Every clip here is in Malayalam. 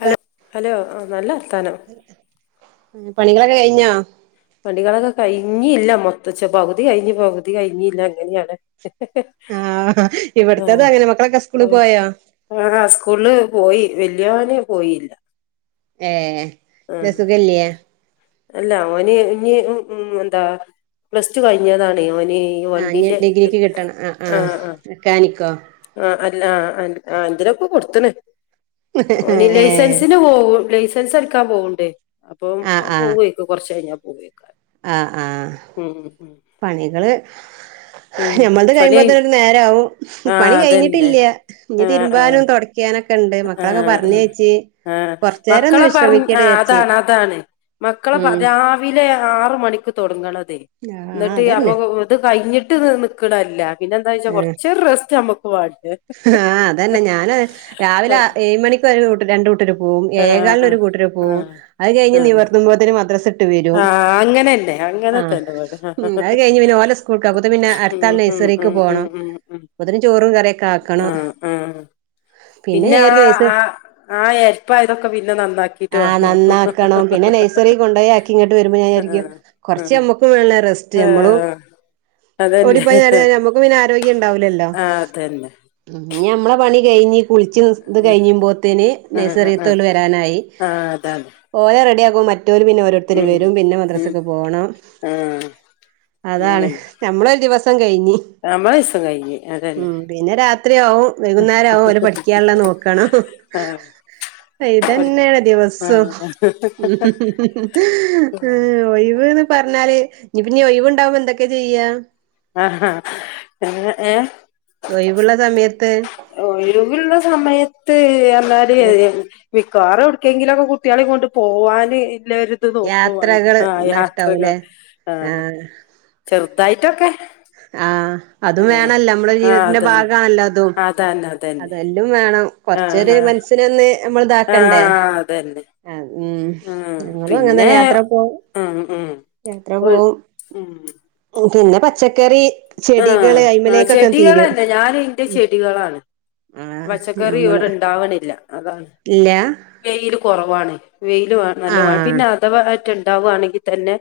ഹലോ ഹലോ ആ നല്ല വർത്താനം പണികളൊക്കെ കഴിഞ്ഞോ പണികളൊക്കെ കഴിഞ്ഞ ഇല്ല മൊത്തച്ച പകുതി കഴിഞ്ഞ് പകുതി കഴിഞ്ഞല്ല അങ്ങനെയാണ് ആഹ് ഇവിടത്തത് അങ്ങനെ മക്കളൊക്കെ ആ സ്കൂളിൽ പോയോ അ സ്കൂൾൽ പോയി വല്യോന് പോയില്ല ഏ ആ ന്തേ സുഖല്യ അല്ല ഓന് ഇ ഉ എന്താ പ്ലസ് ടു കഴിഞ്ഞതാണ് ഓൻ ആഹ് ഇനി വണ്ടിന്റെ ഇ ഡിഗ്രിക്ക് കിട്ടണം ആഹ് ആ ആഹ് ആ മെക്കാനിക്കോ ആ അല്ല ആ എന്തിനൊക്കെ കൊട് ത്ത്ണ്. വനീ ഏഹ് ലൈസൻസിന് പോകും ലൈസൻസ് [unintelligible] പോവ്ണ്ട് അപ്പം പോവേക്കും കൊർച്ച് കഴിഞ്ഞ ആ ആ ഉം പണികള് ഉം ഞമ്മത് പണി കഴിയുമ്പോത്തേനൊരു നേരം ആവും പണി ആഹ് അതന്നെ കഴിഞ്ഞിട്ടില്യ ഇനി ആഹ് ആഹ് തിരുമ്പാനും തൊടയ്ക്കാനൊക്കെ രണ്ടെ മക്കളൊക്കെ ആഹ് ആഹ് പർഞ്ഞേച്ച് ആഹ് കൊർച്ചേരം ഒന്ന് മക്കളെ പറ വിശ്രമിക്കട്ടേ ആഹ് രാച് അതാണ് അതാണ് മക്കളെ രാവിലെ ആറു മണിക്ക് തുടങ്ങണതെ ആഹ് ന്നിട്ട് അപ്പൊ അതന്നെ ഇത് കഴിഞ്ഞിട്ട് നിക്കണല്ല പിന്നെ എന്താച്ചാ കൊർച്ച് റെസ്റ്റ് നമ്മക്ക് വേ ഹാ അതന്നെ ഞാന് രാവിലെ ആഹ് ഏഴ് മണിക്ക് ഒരു രണ്ടൂട്ടരു പോവും ഏയേ ആഹ് കാലിനൊരു കൂട്ടരു പോവും ആഹ് അയ് കയിഞ്ഞ് ആഹ് നിവർത്തുമ്പോത്തേനെ മദ്രസ്സ് ട്ട് വരും. ആഹ് അങ്ങനെന്നെ അ അങ്ങനെ തന്നെ ഇവിടെ അയ് കയ്ഞ്ഞ് ഓലെ സ്കൂൾക് അപ്പോത്ത് പിന്നെ ഉം അട്ത്തെ ആളെ ഉം നയ്സ് റീക്ക് ഉം പോണം അപ്പോത്തിന് ചോറും കറീക്കെ ആക്കണം. ആ ആ പിന്നെ ഞാൻ ആ വിചാരിക്കും നഴ്സ ആ ആ എര്പ്പായതൊക്കെ പിന്നെ നന്നാക്കിട്ട് ആഹ് വാണം നന്നാക്കണം പിന്നെ നഴ്സറി കൊണ്ടോയി ആക്കി ഇങ്ങോട്ട് വരുമ്പോ ഞാൻ വിചാരിക്കും കൊർച്ച് നമ്മക്കും വേണല്ലോ റെസ്റ്റ് നമ്മളും ആഹ് അതന്നെ ഓടിപ്പോയി നേര നമുക്ക് പിന്നെ ആരോഗ്യം ഉണ്ടാവൂല്ലല്ലോ ആഹ് അതന്നെ ഇന്ന് ഞമ്മളെ പണി കഴിഞ്ഞ് കുളിച്ചു ഇത് കയിമ്പോത്തേന് ആഹ് ആഹ് ആഹ് നഴ്സറീതോൽ വരാനായി ആഹ് അതാണ് ഓരെ റെഡി ആ മറ്റോര് പിന്നെ ഓരോരുത്തരു ഉം വരും പിന്നെ ഉം മദ്രാസയ്ക്കെ പോകണം ആഹ് അതാണ് അങ്ങനെന്നെ നമ്മളൊരു ദിവസം. കയിഞ്ഞു നമ്മളെ ദിവസം കഴിഞ്ഞ് അതന്നെ പിന്നെ രാത്രി ആവും വൈകുന്നേരാവും അവരെ പഠിക്കാനുള്ള നോക്കാണം ആഹ് ഇതന്നെയാണ് ദിവസവും ആഹ് ഒയ് വ് ന്ന് പറഞ്ഞാലേ ഇന്ന് പ്പൊ ഒയ്വ് ണ്ടാവോ എന്തൊക്കെ ചെയ്യാ ഒഴിവുള്ള സമയത്ത് ഒയ്വുള്ള സമയത് എന്നാലേ മിക്കാറും എവിടെക്കെങ്കിലുമൊക്കെ കുട്ടികളേ കൊണ്ട് പോവാനെ എല്ലാരിതെ നോക്കുവാണെ യാത്രകള് ആ ഇണ്ട യാത്രകൾ ഇഷ്ടാവൂല്ലേ ആ ചെറുതായിട്ടൊക്കെ ആ ആ അതും വേണല്ലോ നമ്മുടെ ആ ജീവിതത്തിന്റെ അതന്നെ ഭാഗാണല്ലോ അതും അതന്നെ അതന്നെ അതെല്ലം വേണം ആ കൊറച്ചേ രെ ആ മനസ്സിനൊന്നേ ആ നമ്മളിതാക്കണ്ടേ അതന്നെ ഉ ആ ഞങ്ങളും പിന്നെ അങ്ങനെതന്നെ യാത്ര പോവും ഉം ഉം യാത്ര ഒരു പോവും ഉം ഉം പിന്നെ പച്ചക്കറി ആ ചെടികള് ആ അയ്മലേക്കൊക്കെ തീരും ചെടികളന്നെ ഞാനെന്റെ ചെടികളാണ് ആഹ് പച്ചക്കറി ഞമ്മള് ഇവിടെ ഇണ്ടാവാണില്ല അതാണ് ഇല്ല വെയിലെ കൊറവാണ് വെയിലു ആ നല്ല ആഹ് പിന്നെ അഥവാറ്റുണ്ട് ഉണ്ടാവണെങ്കിൽ തന്നെ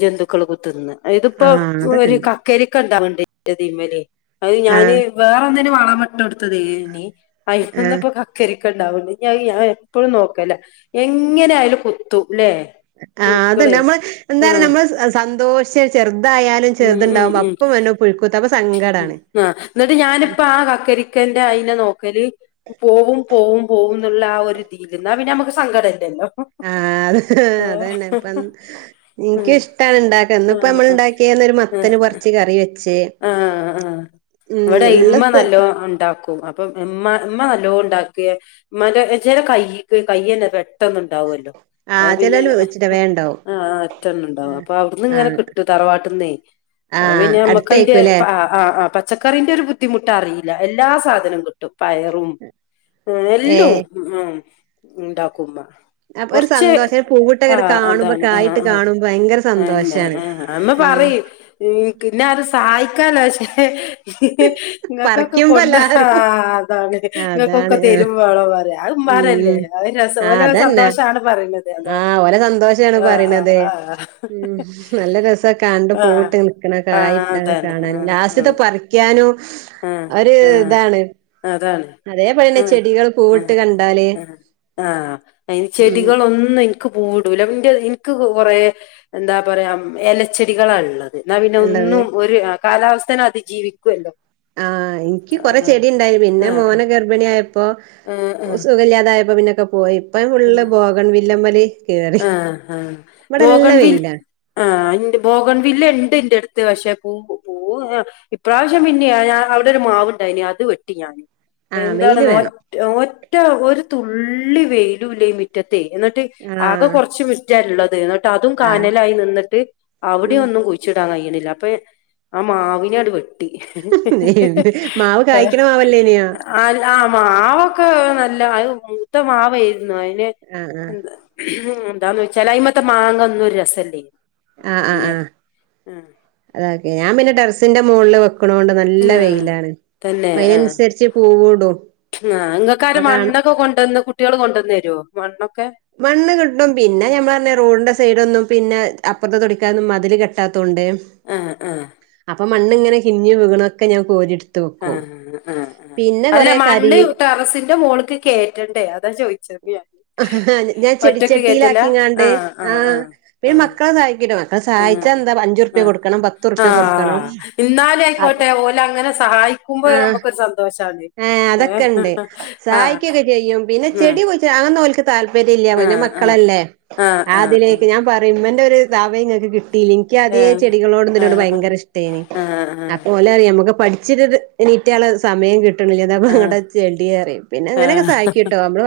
ജന്തുക്കൾ കുത്തുന്ന് ഇതിപ്പോ ആഹ് ഒരു അതൊക്കെണ്ട് ക ണ്ടലെ അതെ ഞാനെ ആഹ് വേറെ എന്തേലും വളമിട്ടെടുത്തതി നീ ആയിഫ ആഹ് വന്നപ്പം കക്കരിക്ക ഉണ്ടാവും ഞാ ഞാനെപ്പോഴും നോക്കലാ എങ്ങനായാലും കുത്തു ആ അത് നമ്മള് എന്താണെ ആഹ് നമ്മളെ സന്തോഷേച്ചെറങ്ങും ന്നാലും ചേർതുണ്ടാവും അപ്പം എന്നോ പുഴുക്കുത്തെ ഉ ആഎന്നിട്ട് ഞാനിപ്പ ആ കക്കരിക്കന്റെ അയിനെ നോക്കല് പോവും പോ പോവും പോവുന്നൊള്ള ആ ഒരു തീൽ എന്നാ പിന്നെ നമുക്ക് സങ്കടം ഇല്ലല്ലോ ആ അ അതന്നെ ഇപ്പം ഉം എനിക്ക് ഇഷ്ട ണ്ടാക്ക ഇന്ന് ആഹ് ഇപ്പമ്മള് ഉണ്ടാക്കിയ മത്തന് പറിച്ച് കറി വെച്ച ആ ആ ഇവിടെ ഇള്ള ഇമ്മ സ്ഥ നല്ലോ ഉണ്ടാക്കും അപ്പം ഇമ്മ ഇമ്മ നല്ലോണം ഉണ്ടാക്കെ മ്മൻ്റെ ചില കൈക്ക് കൈയന്നെ ഇപ്പനെ ഉണ്ടാവുല്ലോ അ ആഹ് പിന്നെ ചെലോല് വെച്ചിട്ട് വേണ്ടാവും ആ അറ്റണ്ണനണ്ടാവും ആഹ് അപ്പൊ അവിടുന്നിങ്ങനെ ആഹ് കിട്ടു തറവാട്ടന്നേ അ ആഹ് പിന്നെ നമ്മക്കയിന്റെ അടുത്തായിക്കൂല്ലേ ആ ആ പച്ചക്കറിൻ്റൊരു ബുദ്ധിമുട്ടറിയില്ല എല്ലാ സാധനവും കിട്ടും പയറും ആ എല്ലും ഏഹ് ആ ഉണ്ടാക്ക്മ്മ അപ്പൊ ഒരു കുറച്ച് സന്തോഷം ആ പൂവിട്ടങ്ങനെ കാണുമ്പോ അതാണ് ആഹ് കായിട്ട് ആഹ് കാണുമ്പോ ഭയങ്കര ആന്ന സന്തോഷാണ് ആമ്മ ഉം പറയും പിന്നര് സഹായിക്കാലോക്ഷേ നിങ്ങൾക്കൊക്കെ പറിക്കുമ്പോ കൊണ്ട എല്ലാരും അതാണ് നിങ്ങൾക്കൊക്കെ അതാണ് ആഹ് തരുമ്പോള പറയാ അ ഉം മരലെ ഉം അ രസാ ആഹ് ഓല അതന്നെ സന്തോഷാണ് പറയുന്നത് അതാണ് ആഹ് ഓലെ സന്തോഷാണ് ആ പറയണത് ആ ഉം ആ നല്ല രസ കണ്ട് ആഹ് പോട്ട് നിക്കണ കടയ് ആഹ് അതാണ് കാണാൻ ആഹ് ആഹ് ലാസ്റ്റിതെ പറ ക്കാനും ഒരു ആഹ് ആഹ് ഇതാണ് അതാണ് അതേപോലെന്നെ ചെടികൾ പൂവിട്ട് കണ്ടാലെ ആഹ അതിന് ചെടികളൊന്നും എക്ക് കൂടല എനിക്ക് കുറെേ എന്താ പറയാ എലച്ചെടികളാണ് ഉള്ളത് എന്ന പിന്നെ ഉള്ളത് ഒന്നും ഒരു കാലാവസ്ഥനെ അതിജീവിക്കുവല്ലോ ആ എനിക്ക് കൊറെ ആഹ് ചെടി ഉണ്ടായിരുന്നു പിന്നെ ആഹ് മോനെ ഗർഭിണിയായ ഇപ്പൊ ആഹ് ആഹ് സുഖില്ലാതായപ്പോ പിന്നൊക്കെ പോയിപ്പ ഫള്ള് ആഹ് ബോഗൺ വില്ലമ്മലെ കേറി ആഹ് ആഹ് ഇമ്മടെ എല്ലാം ബോഗൺവിൽ വെയില ആഹ് ഇന്റെ ബോഗൺ വില്ല ഇണ്ട് ഇന്റെടുത്ത് ത്ത് പക്ഷെ പൂം പൂ ഇപ്രാവശ്യം പിന്നെയ ഞാൻ അവിടെ ഒരു മാവുണ്ടായിനി അത് വെട്ടി ഞാന് ആഹ് വെയില് എന്താണ്ന്നൊ വേണം ഒറ്റ് ഒറ്റ ഒരു തുള്ളി വെയിലുല്ല മീറ്റ എന്നിട്ട് ആകെ ആഹ് കുറച്ച് മിറ്റള്ളത് എന്നിട്ട് അതും ആഹ് കാനലായി നിന്നിട്ട് അവിടെ ഉം ഒന്നും കുയിച്ചിടാൻ കയ്യണില്ല അപ്പൊ ആ മാവിനെ അട് ഇഹ് മാവ് കായ്ക്കണ മാവല്ലേനിയോ ആൽ അ മാവൊക്കെ നല്ല അത് മൂത്ത മാവ ആയിരുന്നു അതിന് ആഹ് ആഹ് ഉ എന്താന്ന് വെച്ചാല് അയി മത്തെ മാങ്ങ ഒന്നും ഒരു രസമല്ലേ ആ ആ ആ അതക്കെ ഞാൻ പിന്നെ ടെറസിന്റെ മുളില് വെക്കും കൊണ്ട് നല്ല ആഹ് വെയിലാണ് അപ്പ അതിനനുസരിച്ച് പൂവൂടും ആ അപ്പൊ നിങ്ങൾക്കാര് കാണ മണ്ണൊക്കെ കൊണ്ടുവന്ന് കുട്ടിയള് കൊണ്ടന്നു തരുവോ മണ്ണ് കിട്ടും പിന്നെ ഞമ്മള് പറഞ്ഞ റോഡിന്റെ സൈഡോന് പിന്നെ അപ്പുറത്തെ തൊടിക്കാനൊന്നും മതില് കെട്ടാത്ത ആ ആ അപ്പോ മണ്ണിങ്ങനെ കിഞ്ഞ് വിണൊക്കെ ഞാ കോരിടു ആ ആ ആ് അല്ല കരി മണ്ണ് ടെറസിന്റെ മോൾക്ക് കേയറ്റണ്ടേ അതാ ചോദിച്ചത് ഞാൻ ഞാൻ ഒറ്റക്ക് കേറ്റലാ ചെടിച്ചട്ടിയിലാക്കിങ്ങാണ്ട ആഹ് ആ ആഹ് ആഹ് ആഹ് മക്കള്ള് സായിക്കിട ആഹ് സഹായിച്ചാ എന്താ അഞ്ചു റുപ്യ ആഹ് കൊടുക്കണം പത്ത റുപ്യ കൊടുക്കണം ആഹ് ഇന്നാലും അ ആയിക്കോട്ടെ ഓലെ അങ്ങനെ സഹായിക്കുമ്പോ ആ നമുക്കൊരു സന്തോഷാണ് ഏ ഏഹ് അതൊക്കെ ണ്ട് ആഹ് സായിക്കൊക്കെ ചെയ്യും പിന്നെ ചെടി കുഴിച് അ ക്ക് താല്പര്യം ഇല്ല പിന്നെ ആഹ് ആഹ് മക്കളല്ലേ ആഹ് ആഹ് ആഹ് ആതിലേക്ക് ഞാൻ പറയുമ്മന്റെ ഒരു താവയുംങ്ങക്ക് കിട്ട ലിക്ക് അതേ ആഹ് ഏഹ് ചെടികളോട്തിനോട് ആഹ് ഭയങ്കര ഇഷ്ടായിനി ആഹ് അപ്പോലറിയാമക്ക് പഠി ഇച്ചിരി എണീറ്റാല് സമയം കി കിട്ട്ന്നില്ലെന്ന് അങ്ങട്ടോചെല്ടിയ അരിയും ആഹ് ആഹ് ആഹ് അങ്ങനെയൊക്കെ സഹായിക്കു ട്ടോ നമ്മള്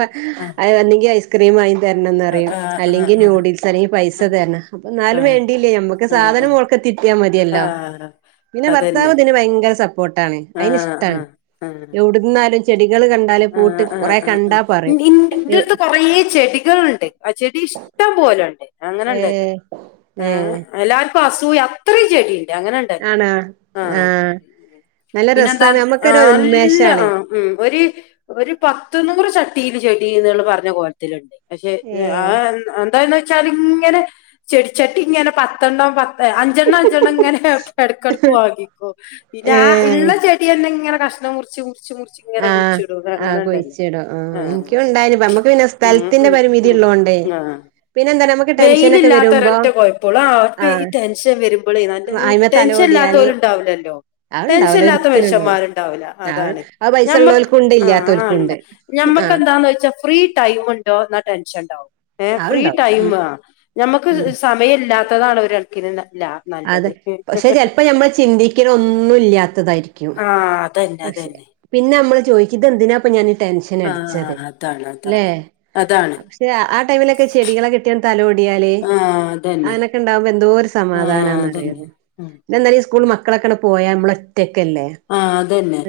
ഒന്നെങ്കി ഐസ്ക്രീം ആയി രണന്നറയും ആഹ് ആഹ് ആഹ് ആഹ് ആഹ് അല്ലെങ്കിൽ നൂഡിൽസ് അല്ലെങ്കിൽ പൈസ തരണം അപ്പ ആഹ് ന്നാലും ആഹ് വേണ്ടില്ല നമുക്ക് ആഹ് സാധനം മോൾക്ക് ആഹ് കിട്ടിയാ മതിയല്ല ആഹ് പിന്നെ ഭർത്താവ് അതന്നെ ഇതിന് ഭയങ്കര സപ്പോർട്ടാണ് അയിന്ന് ആഹ് ഇഷ്ടാണ് ആഹ് ആഹ് എവിടുന്നാലും [unintelligible] കണ്ടാല് പൂട്ട് ആഹ് ആഹ് കുറെ ആഹ് ആഹ് കണ്ടാ പറയും ഇന്റെടുത്ത് കൊറെ ചെടികളുണ്ട് ആഹ് ചെടി ഇഷ്ടം പോലെണ്ട് അങ്ങനെ ഏ ഉണ്ടാല്ലോ ഏ എല്ലാവർക്കും അസൂയ അത്രയും ചെടികള്ണ്ട് അങ്ങനെ ഉണ്ടല്ലോ ആണോ ആഹ് നല്ല പിന്നെന്താ രസാണ് നമ്മുക്കൊരു ആഹ് നല്ല ഉന്മേഷാണ് ആഹ് ഉം ഒരു ഒരു പത്ത് നൂറ് ചട്ടിയില് ചെടിന്ന് പറഞ്ഞ കോലത്തിലുണ്ട് പക്ഷെ ഏ അഹ് എന്താന്ന് വെച്ചാൽ ഇങ്ങനെ ചെടിച്ചട്ടി ഇങ്ങനെ പത്തണ്ണം പത്ത് അഞ്ചെണ്ണം അഞ്ചെണ്ണം ഇങ്ങനെ എടക്കിടക്ക് വാങ്ങിക്കോ പിന്നെ ഏ ആഹ് ഉള്ള ചെട്ടിയ തന്നെ ഇങ്ങനെ കഷ്ണം മുറിച്ച് മുറിച്ച് മുറിച്ച് ആഹ് ഇങ്ങനെകുയിച്ണ്ട് ആഹ് കുഴിച്ചിടോ ആഹ് എനിക് ഉണ്ടായി നി നമ്മുക്ക് പിന്നെ ഉം സ്ഥലത്തിന്റെ പരിമിതി ഉള്ളോട്ട് പിന്നെ വെയിൽ ഇല്ലാത്തഒ രറ്റ കുഴപ്പോള്ളൂ അവർക്ക് ഈ ആഹ് ടെൻഷൻ വരുമ്പോൾ നല്ല അയിമെ ടെൻഷൻ ഇല്ലാത്ത തലോടിയാല് ണ്ടാവില്ലല്ലോ അത്ണ്ടാവൂല ടെൻഷൻല്ലാത്ത ഒരിക്കലും ഉണ്ടാവൂല മനുഷ്യന്മാരുണ്ടാവില്ല ആ അതാണ് അത് പൈസ ഞമ്മക്ക് ഉള്ളോൽക്കുണ്ട് ആഹ് ആഹ് ഇല്ലാത്തോൽക്കുണ്ട് ഉണ്ട് ഞമ്മക്ക് ആഹ് എന്താന്ന് വെച്ചാൽ ഫ്രീ ടൈം ഉണ്ടോ എന്നാൽ ടെൻഷൻ ഉണ്ടാവും ഏ ആഹ് ഫ്രീ ഉണ്ടാവും ടൈം ആ ഞമ്മക്ക് സമയംല്ലാത്തതാണ് ഒര് കണക്കിന് നല്ല അതെ പക്ഷെ ചെലപ്പോ നമ്മൾ ചിന്തിക്കണ ഒന്നും ഇല്ലാത്തതായിരിക്കും ആ അതന്നെ പക്ഷെ അതന്നെ പിന്നെ നമ്മള് ചോദികും എന്തിനാപ്പൊ ഞാൻ ടെൻഷൻ ആ അടിച്ചത് അതാണ് ല്ലേ അതാണ് അതാണ് പക്ഷെ ആഹ് ടൈമിലൊക്കെ ചെടികളെ കെട്ടിയ തലോടിയാലേ ആ അതന്നെ അങ്ങനൊക്കെ ഉണ്ടാകുമ്പോ എന്തോരു ആ സമാധാനം അതന്നെ ഉം സ്കൂളിൽ മക്കളൊക്കെ പോയാമ്മള ആഹ് അതന്നെ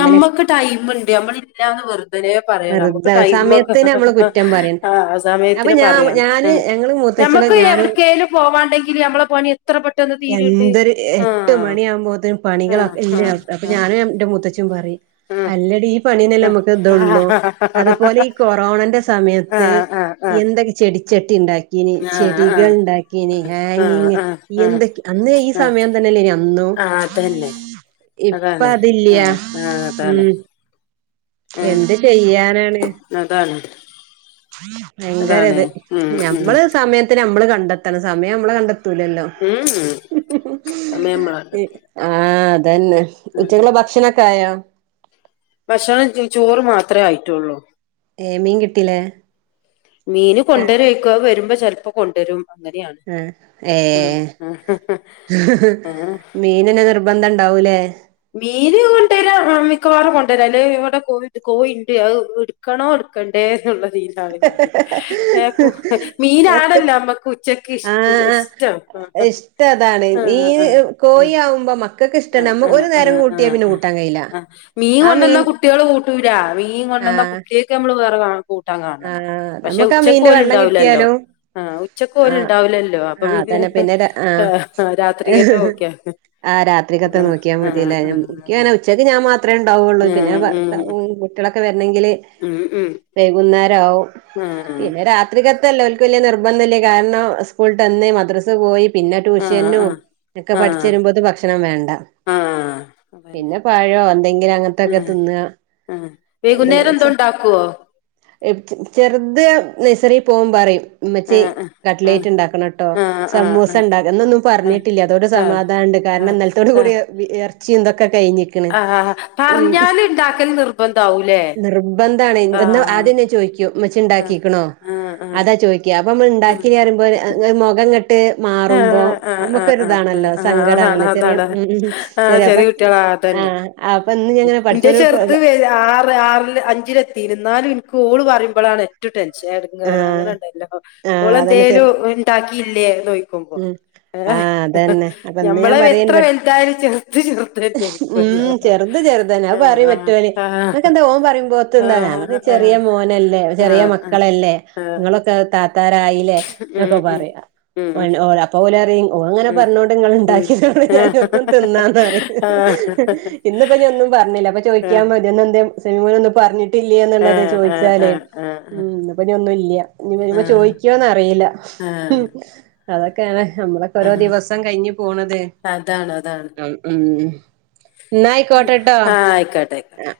ഇവലെ ടൈമുണ്ട് നമ്മള ഇല്ലാന്ന് വെറുതനെ പറയ നമുക്ക് വെറുതെ ടൈമ ഒക്കെ സമയത്തിന് നമ്മള് കുറ്റം പറയും ആഹ് അപ്പൊ സമയത്തിന് ഞാ പറയാണ് ഞാന് നമ്മക്ക് ഞങ്ങള് നമക്ക് മൂത്തച്ഛളും എവിടോ ഞാനും കെലും പോവാണ്ടെങ്കില് നമ്മളെ പണി എത്ര പെട്ടെന്ന് തീരുണ്ട് ആഹ് പണികള ആഹ് അപ്പൊ ആഹ് ഞാനും എന്റെ മുത്തച്ചി പറയും ആഹ് അല്ലഡി ഈ പെണീന്നല്ലേ നമുക്ക് ഇത ഉള്ളൂ ആഹ് ആഹ് അതുപോലെ ഈ കൊറോണന്റെ സമയത്ത് ആഹ് ആഹ് ആഹ് എന്തൊക്കെ ചെടിച്ചട്ടി ഉണ്ടാക്കി ആഹ് ആഹ് ആഹ് ചെടികൾ ഉണ്ടാക്കിന് ആഹ് ഹാങ്ങിങ്, ആഹ് ആഹ് എന്തൊ അന്ന് ഈ ആഹ് സമയം തന്നെല്ല അന്നും. ആഹ് അതന്നെ ഇപ്പ അതാണ് അതില്ല ആഹ് ആഹ് അതാണ് ഉം ആഹ് എന്ത് ചെയ്യാ? അതാണ് ഭയങ്കര അതാണ് ഇത് ഉം ഉം ഞമ്മള് സമയത്തിന് നമ്മള് കണ്ടെത്തണം സമയം നമ്മള് കണ്ടെ തുലല്ലോ ഉം അമ്മ നമ്മള ആഹ് അതന്നെ ഉച്ചക ഭക്ഷണൊക്കെ ആയോ ഭക്ഷണം ചോറ് മാത്രമേ ആയിട്ടുള്ളൂ ഏഹ് മീൻ കിട്ടീലേ മീന് കൊണ്ടുവരക്ക വരുമ്പോ ചിലപ്പോ കൊണ്ടരും ആഹ് ഏഹ് ആ ആ മീനന നിർ നിർബന്ധം ഉണ്ടാവൂല്ലേ മീൻ കൊണ്ടുവരാ മിക്കവാറും കൊണ്ടരാ അല്ല ഇവിടെ കോഴിണ്ട് എടുക്കണോ എടുക്കണ്ടേ എന്നുള്ളത് [unintelligible] എത്ത് മീനാടല്ലോ നമ്മക്ക് ഉച്ചക്ക് ആഹ് ഇഷ്ടം ആ ഇഷ്ടം അതാണ് ആ നീ ആ കോഴി ആവുമ്പോ മക്ക ക് ഇഷ്ട ഒരു നേരം കൂട്ടിയ പിന്നെ കൂട്ടാ കഴയില്ല ആഹ് മീൻ കൊണ്ടന്ന കുട്ടികള് കൂട്ടൂല മീൻ കൊണ്ടന്ന ആഹ് കുട്ടിയൊക്കെ നമ്മള് വ.. കൂട്ടാൻ ആ കാണണ പക്ഷെ നമുക്ക് ആ മീന്റെ ഉച്ചക്കോലും വെള്ളം ഉണ്ടാവലല്ലോ കിട്ടിയാലും ആഹ ഉച്ചക്ക് ആ ഓല് ഉണ്ടാവില്ലല്ലോ അപ്പൊ ആ പിന്നെ അതന്നെ ര- ആ രാത്രി കക് നോക്കി യാ മതി. ആരാ രാത്രിക്കത്തെ നോക്കിയാൽ മതില്ലേ ആ എനിക്ക്ങ്ങനെ ഉച്ചക്ക് ഞാൻ മാത്ര ഉണ്ടാവുകയുള്ളൂ ഉം പിന്നെ ഉം ഭർത്താവും കുട്ടളൊക്കെ വരണെങ്കിൽ ങ്കില് ഉം ഉം വൈകുന്നേരം ആവും പിന്നെ ആഹ് രാത്രിക്ക അല്ല ഓല്ക്ക് വല്യ നിർബന്ധുല്ല കാരണം സ്കൂള് വിട്ട് വന്ന മദ്രസ് പോയി പിന്നെ ട്യൂഷനും ആഹ് ഒക്കെ പഠിച് ആഹ് വരുമ്പോത്ത് ഭക്ഷണം വേണ്ട. ആഹ് ആഹ് അതന്നെ പിന്നെ പഴോ എന്തെങ്കിലും അങ്ങനത്തൊക്കെ ആഹ് തിന്നുക ആഹ് വൈകുന്നേരം എന്തോ ഉണ്ടാക്കുവോ ചെറുത് നഴ്സറിൽ പോം പറയും ഉമ്മച്ചി ആഹ് ആഹ് കട്ട്ലേറ്റ് ഉണ്ടാക്കണംട്ടോ ആഹ് സമൂസ ആഹ് ഉണ്ടാക്ക് എന്നൊന്നും ആഹ് പറഞ്ഞിട്ടില്ല അതോണ്ട്‌ ആഹ് സമാധാനണ്ട് ആഹ് കാരണം ആഹ് ഇന്നലത്തോട് കൂടി ആഹ് ർ ക്ക കഴിഞ്ഞേക്ക്ണ് ആഹ് ആഹ് പറഞ്ഞാല് ഇണ്ടാക്കൽ നിർബന്ധാവൂലേ ഉം--നിർബന്ധം ആഹ് ആദ്യോന്നെ ചോദിക്കും ഉമ്മച്ചി ആഹ് ഇണ്ടാക്കിക്കണോ ആഹ് അതാ ചോദിക്ക ഇപ്പൊ മ്മള് ആഹ് ഇണ്ടാക്കലറിയുമ്പോ മുഖം മാറുമ്പോ ആഹ് ആഹ് ആഹ് ആഹ് നമ്മുക്കൊരിതാണല്ലോ ആഹ് ആഹ് അതാണ് സങ്കടണല്ലോ ചെറിയ അതാണ് ഉം ആഹ് ചെറിയ അപ്പൊ കുട്ടികളാ അതന്നെ ആഹ് അപ്പൊ ഇന്ന് ഞാങ്ങനെ ന്റെ പഠിച്ചോനോട് ചെർത് ആറ് ആറില് അഞ്ചില് ഇരുന്നാലും എനിക്ക് ഓള് പറയുമ്പോഴാണ് ഏറ്റവും ടെൻ ആഹ് [inaudible] ഓള് ആഹ് അതന്നെ ചെർ എന്തേലും ഉണ്ടാക്കിയില്ലേ എന്ന് ഉം ആഹ് അതന്നെ അപ്പൊ ഇന്ന് ഞാൻ ഞമ്മള് എത്ര പറയേനി വെലുതായാലും ചേർത് ചേർത് ന്നെ ഉം ചെറുത് ചെറുതന്നെ അപ്പ പറയും മറ്റോന് ആഹ് ഇങ്ങക്കെന്താ ഓൻ പറയുമ്പോ [inaudible] ഞാൻ ആഹ് പറയും ചെറിയ ആഹ് മോനല്ല ല്ല ചെറിയ ആഹ് മക്കളല്ലേ ആഹ് ആഹ് നിങ്ങളൊക്കെ താത്താരായില്ലേ ഉം ഇങ്ങൊക്കെ പറയാ ഉം ഉം ഓ അപ്പോലറയും ഓലിങ്ങനെ ഉം പറഞ്ഞോണ്ടിങ്ങള് ഉണ്ടാക്കിയോണ്ട് ഉം [inaudible] ആഹ് ഇന്നിപ്പ ഞാന്നും പറഞ്ഞില്ല അപ്പൊ ചോദിക്കാ [inaudible] ആഹ് ല്ല്യേനാനുള്ളത് എന്നുള്ളത് ആഹ് ആഹ് ചോയ്ച്ചാലേ ആഹ് ഉം ഇപ്പ ഒന്നും ഇല്ല്യ ഇനി വരുമ്പോ ആഹ് ചോയിക്കുവോന്നറിയില്ല ആഹ് ആഹ് അതൊക്കെയാണ് നമ്മളൊക്കെ ഓരോ ആഹ് ദിവസം കയിഞ് പോണത് ഉം ന്നായിക്കോട്ടെട്ടോ ആഹ ആയിക്കോട്ടെ ആയിക്കോട്ടെ